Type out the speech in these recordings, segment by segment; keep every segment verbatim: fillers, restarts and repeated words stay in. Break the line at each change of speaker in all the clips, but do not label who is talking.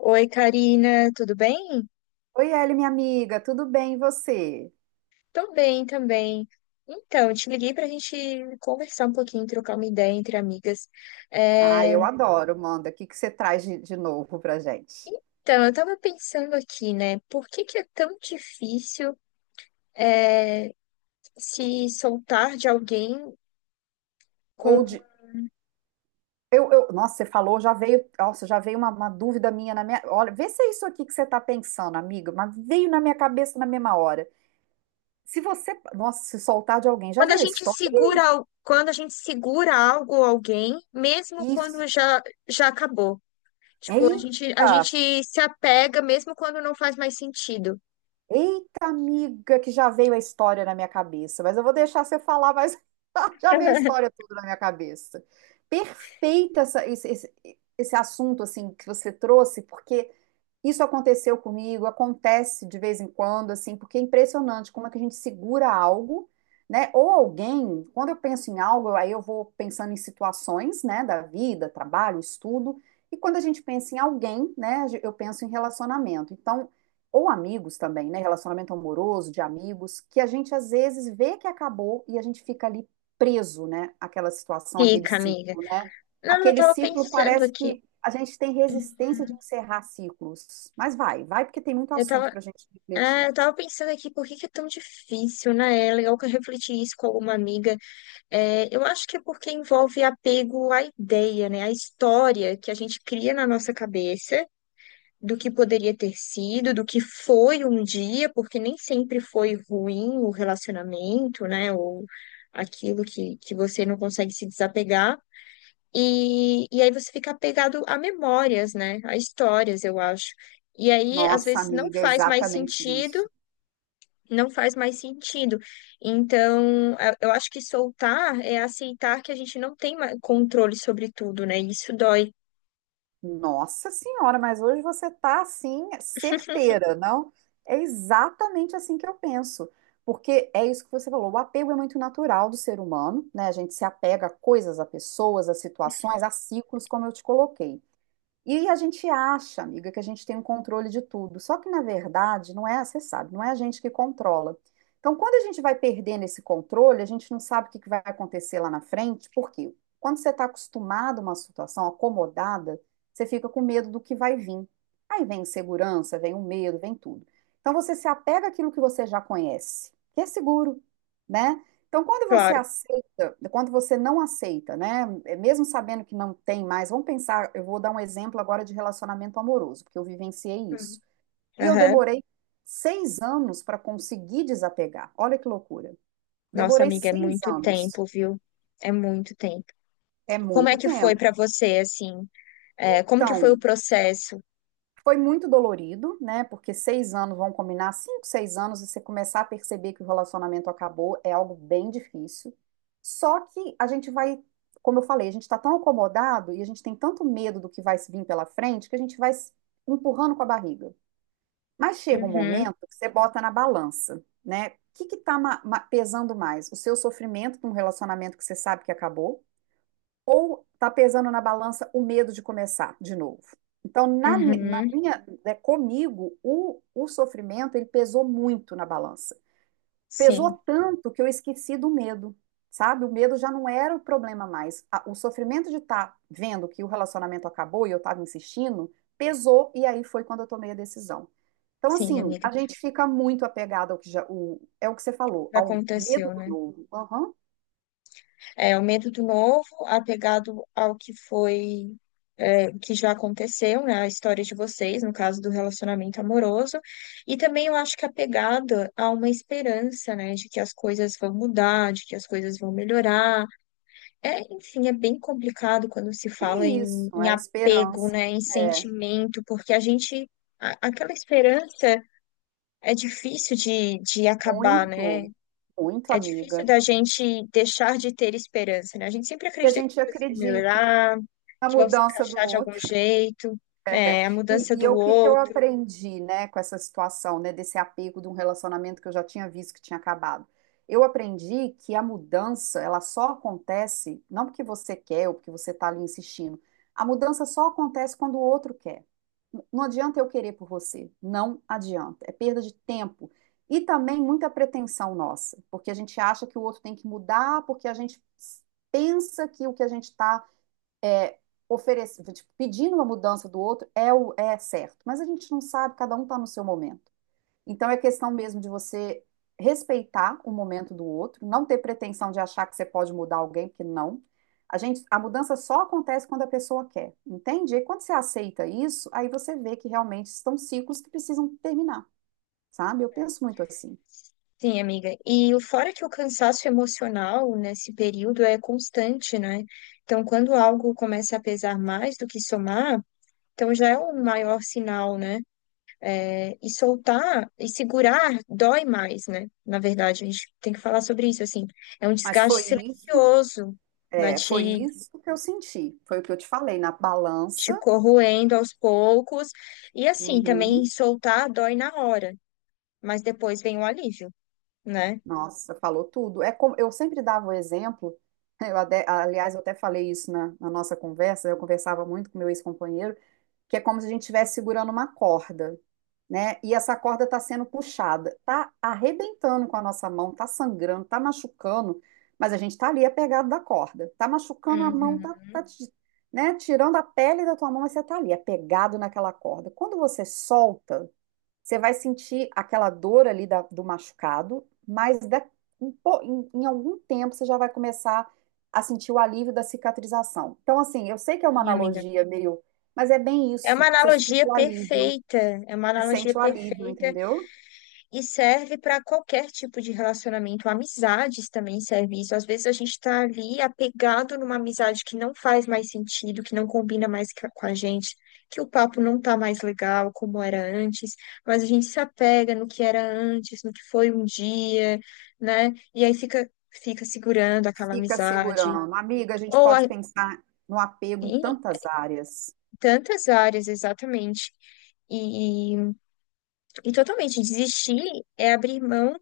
Oi, Karina, tudo bem?
Oi, Eli, minha amiga, tudo bem e você?
Tô bem também. Então, te liguei para a gente conversar um pouquinho, trocar uma ideia entre amigas.
Ah,
É.
eu adoro, manda. O que que você traz de, de novo pra gente?
Então, eu tava pensando aqui, né? Por que que é tão difícil, é, se soltar de alguém
Ou
com...
de. Eu, eu- nossa, você falou, já veio. Nossa, já veio uma, uma dúvida minha na minha. Olha, vê se é isso aqui que você tá pensando, amiga, mas veio na minha cabeça na mesma hora. Se você. Nossa, se soltar de alguém, já
Quando a
veio a
gente
história?
segura,
Ih,
al- quando a gente segura algo ou alguém, mesmo
isso.
quando já, já acabou. Tipo, a gente, a
Eita!
gente se apega mesmo quando não faz mais sentido.
Eita, amiga, que já veio a história na minha cabeça, mas eu vou deixar você falar, mas já veio a história toda na minha cabeça. Perfeito essa- esse, esse, esse assunto assim que você trouxe, porque isso aconteceu comigo, acontece de vez em quando, assim, porque é impressionante como é que a gente segura algo, né? Ou alguém. Quando eu penso em algo, aí eu vou pensando em situações, né, da vida, trabalho, estudo, e quando a gente pensa em alguém, né, eu penso em relacionamento. Então, ou amigos também, né, relacionamento amoroso, de amigos, que a gente às vezes vê que acabou e a gente fica ali preso, né, àquela situação, aquele
Fica, amiga.
ciclo, né?
Não, eu
Aquele
tava
ciclo,
pensando
parece
aqui.
que a gente tem resistência de encerrar ciclos. Mas vai, vai, porque tem muito
Eu
assunto
tava,
para a gente
ah,
refletir.
eu tava pensando aqui por que que é tão difícil, né? É legal que eu refleti isso com alguma amiga. É, eu acho que é porque envolve apego à ideia, né? À história que a gente cria na nossa cabeça do que poderia ter sido, do que foi um dia, porque nem sempre foi ruim o relacionamento, né? Ou aquilo que, que você não consegue se desapegar. E, e aí você fica apegado a memórias, né? A histórias, eu acho. E aí, às
Nossa,
vezes, não
amiga, é
faz mais
exatamente
sentido,
isso.
não faz mais sentido. Então, a- eu acho que soltar é aceitar que a gente não tem ma- controle sobre tudo, né? E isso dói,
Nossa senhora, mas hoje você está assim, certeira, não? É exatamente assim que eu penso. Porque é isso que você falou, o apego é muito natural do ser humano, né? A gente se apega a coisas, a pessoas, a situações, a ciclos, como eu te coloquei. E a gente acha, amiga, que a gente tem um controle de tudo. Só que, na verdade, não é, você sabe, não é a gente que controla. Então, quando a gente vai perdendo esse controle, a gente não sabe o que que vai acontecer lá na frente, porque quando você está acostumado a uma situação acomodada, você fica com medo do que vai vir. Aí vem insegurança, vem o medo, vem tudo. Então, você se apega àquilo que você já conhece, que é seguro, né? Então, quando você
claro.
ace- quando você não aceita, né? é, Mesmo sabendo que não tem mais, vamos pensar, eu vou dar um exemplo agora de relacionamento amoroso, porque eu vivenciei isso.
Hum.
E eu
Aham.
demorei seis anos para conseguir desapegar. Olha que loucura.
Nossa,
Demorei
amiga, é
seis
muito
anos.
tempo, viu? É muito tempo.
É
Como é
muito
que foi
tempo.
pra você, assim? É, como que foi o
Então,
processo?
foi muito dolorido, né? Porque seis anos, vão combinar, cinco, seis anos, e você começar a perceber que o relacionamento acabou é algo bem difícil. Só que a gente vai, como eu falei, a gente está tão acomodado e a gente tem tanto medo do que vai vir pela frente que a gente vai se empurrando com a barriga. Mas chega um
Uhum,
momento que você bota na balança, né? O que que tá ma- ma- pesando mais? O seu sofrimento com um relacionamento que você sabe que acabou, ou está pesando na balança o medo de começar de novo? Então, na, mi- na
uhum.
minha, né, comigo, o, o sofrimento, ele pesou muito na balança. Pesou
Sim,
tanto que eu esqueci do medo, sabe? O medo já não era o problema mais. A- o sofrimento de estar vendo que o relacionamento acabou e eu estava insistindo, pesou, e aí foi quando eu tomei a decisão. Então,
sim,
assim,
amiga.
a gente fica muito apegado ao que já, o, é o que você falou,
Já
ao medo
aconteceu,
do
né?
novo. Aham.
É, o medo do novo, apegado ao que foi, é, que já aconteceu, né? A história de vocês, no caso do relacionamento amoroso. E também eu acho que apegado a uma esperança, né? De que as coisas vão mudar, de que as coisas vão melhorar. É, enfim, é bem complicado quando se
É
fala em,
isso,
em
é a
apego,
esperança.
né? Em
É.
sentimento, porque a gente. a- Aquela esperança é difícil de, de acabar, né?
Muito, muito,
É difícil
amiga.
da gente deixar de ter esperança, né? A gente sempre
E a
acredita que as
gente
coisas vão
acredita
melhorar,
na
que vão se
mudança do
encaixar de algum
outro.
jeito, é, a
E,
mudança
e
do
o que que eu
outro.
aprendi, né, com essa situação, né, desse apego de um relacionamento que eu já tinha visto que tinha acabado? Eu aprendi que a mudança, ela só acontece, não porque você quer ou porque você está ali insistindo, a mudança só acontece quando o outro quer. Não adianta eu querer por você, não adianta, é perda de tempo. E também muita pretensão nossa, porque a gente acha que o outro tem que mudar, porque a gente pensa que o que a gente está é, oferecendo, tipo, pedindo uma mudança do outro é o é certo, mas a gente não sabe, cada um está no seu momento. Então é questão mesmo de você respeitar o momento do outro, não ter pretensão de achar que você pode mudar alguém, porque não. A gente, a mudança só acontece quando a pessoa quer, entende? E quando você aceita isso, aí você vê que realmente estão ciclos que precisam terminar, sabe? Eu penso muito assim.
Sim, amiga. E o fora que o cansaço emocional nesse período é constante, né? Então, quando algo começa a pesar mais do que somar, então já é um maior sinal, né? É, e soltar e segurar dói mais, né? Na verdade, a gente tem que falar sobre isso, assim. É um
Mas
desgaste
foi isso,
silencioso, vai
é, foi
te
isso que eu senti, foi o que eu te falei na balança.
te corroendo aos poucos. E assim, também
Uhum.
soltar dói na hora, mas depois vem o alívio, né?
Nossa, falou tudo. É como, eu sempre dava o exemplo, eu ade- aliás, eu até falei isso na, na nossa conversa, eu conversava muito com meu ex-companheiro, que é como se a gente estivesse segurando uma corda, né? E essa corda está sendo puxada, tá arrebentando com a nossa mão, tá sangrando, tá machucando, mas a gente está ali apegado da corda, tá machucando a mão, tá,
Uhum.
tá te- né? Tirando a pele da tua mão, mas você tá ali apegado naquela corda. Quando você solta, você vai sentir aquela dor ali da- do machucado, mas da- em, po- em- em algum tempo você já vai começar a sentir o alívio da cicatrização. Então, assim, eu sei que é uma
Sim, amiga.
analogia meio, mas é bem
É uma
isso. Você sente
analogia
o alívio,
perfeita, é uma
você
analogia
sente o alívio,
perfeita.
entendeu?
E serve para qualquer tipo de relacionamento, amizades também serve isso. Às vezes a gente está ali apegado numa amizade que não faz mais sentido, que não combina mais ca- com a gente, que o papo não tá mais legal como era antes, mas a gente se apega no que era antes, no que foi um dia, né? E aí fica, fica segurando aquela
Fica
amizade.
segurando. Amiga, a gente
Ou a-
pode pensar no apego em
Em
tantas áreas.
tantas áreas, exatamente. E, e totalmente desistir é abrir mão,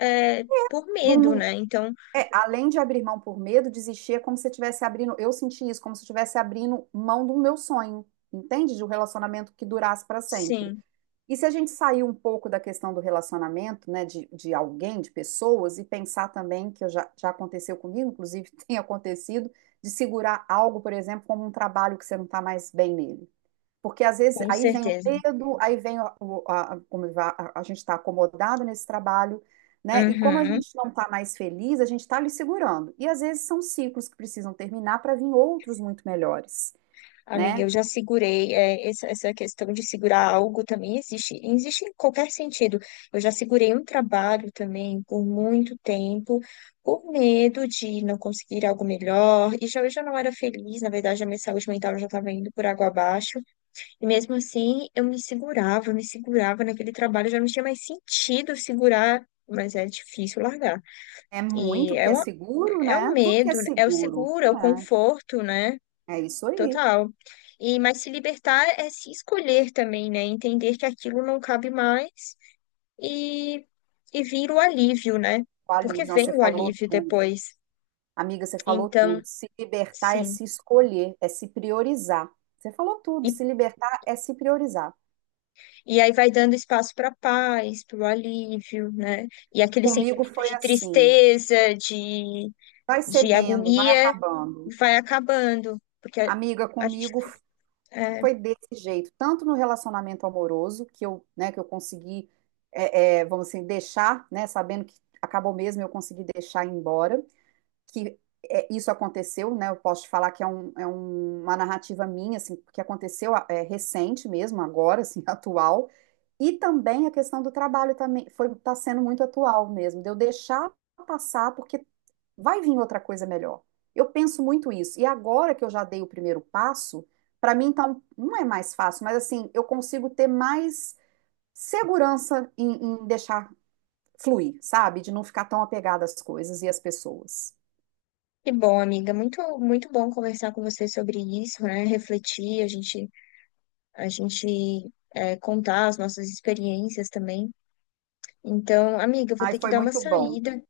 é, por
Não-
medo,
não-
né? Então,
é, além de abrir mão por medo, desistir é como se eu estivesse abrindo. Eu senti isso, como se eu estivesse abrindo mão do meu sonho, entende? De um relacionamento que durasse para sempre.
sim,
E se a gente sair um pouco da questão do relacionamento, né, de, de alguém, de pessoas, e pensar também, que eu já, já aconteceu comigo, inclusive tem acontecido, de segurar algo, por exemplo, como um trabalho que você não está mais bem nele. Porque às vezes
com
aí vem o
certeza.
medo, aí vem o- a, a, a gente está acomodado nesse trabalho, né? E como a
Uhum.
gente não está mais feliz, a gente está ali segurando. E às vezes são ciclos que precisam terminar para vir outros muito melhores,
Amiga,
né?
eu já segurei, é, essa, essa questão de segurar algo também existe, existe em qualquer sentido. Eu já segurei um trabalho também por muito tempo, por medo de não conseguir algo melhor, e já eu já não era feliz, na verdade, a minha saúde mental já estava indo por água abaixo, e mesmo assim eu me segurava, eu me segurava naquele trabalho, já não tinha mais sentido segurar, mas é difícil largar.
É
E
muito,
é
porque é
uma...
seguro,
É o
né? Tudo que é
medo, né? É o
seguro.
seguro, é o
É.
conforto, né?
É isso aí.
Total. E mas se libertar é se escolher também, né? Entender que aquilo não cabe mais e e vir o alívio, né?
O
Porque
alívio, não, você
vem o
falou
alívio
tudo.
depois.
Amiga, você falou tudo.
Então,
Se libertar é
sim.
se escolher, é se priorizar. Você falou
E,
tudo. Se libertar é se priorizar.
e aí vai dando espaço para paz, para o alívio, né? E aquele
Comigo
sentimento
foi
de
assim.
tristeza, de,
Vai
de
cedendo, vai
agonia
acabando.
vai acabando, porque a,
Amiga,
a gente.
comigo foi desse jeito. Tanto no relacionamento amoroso, que eu, né, que eu consegui, é, é, vamos assim, deixar, né, sabendo que acabou mesmo, eu consegui deixar ir embora. que é, isso aconteceu, né? Eu posso te falar que é, um, é um- uma narrativa minha, assim, que aconteceu ah, é, recente mesmo, agora, assim, atual. E também a questão do trabalho também foi tá sendo muito atual mesmo, de eu deixar passar porque vai vir outra coisa melhor. Eu penso muito isso. E agora que eu já dei o primeiro passo, para mim então não é mais fácil, mas assim, eu consigo ter mais segurança em, em, deixar fluir, sabe? De não ficar tão apegada às coisas e às pessoas.
Que bom, amiga. Muito, muito bom conversar com você sobre isso, né? Refletir, a gente, a gente é, contar as nossas experiências também. Então, amiga, eu vou
Ai,
ter que
foi
dar uma
muito bom.
saída,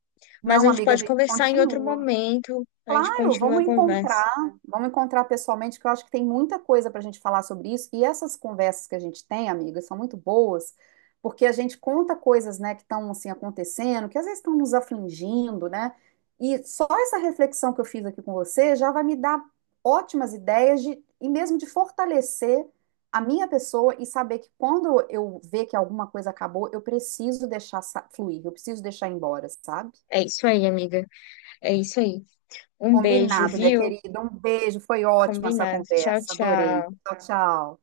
mas a
Não,
gente
amiga, a
pode
gente
conversar em outro
continua.
momento. A gente
Claro,
continua a
vamos
conversa.
encontrar, vamos encontrar pessoalmente, que eu acho que tem muita coisa para a gente falar sobre isso. E essas conversas que a gente tem, amigas, são muito boas, porque a gente conta coisas, né, que estão assim acontecendo, que às vezes estão nos afligindo, né? E só essa reflexão que eu fiz aqui com você já vai me dar ótimas ideias de, e mesmo de fortalecer a minha pessoa e saber que quando eu ver que alguma coisa acabou, eu preciso deixar sa- fluir, eu preciso deixar ir embora, sabe?
É isso aí, amiga. É isso aí. Um beijo,
Combinado, minha
viu?
querida. Um beijo, foi ótima essa
Combinado. Tchau,
conversa, adorei.
tchau.
Tchau, tchau.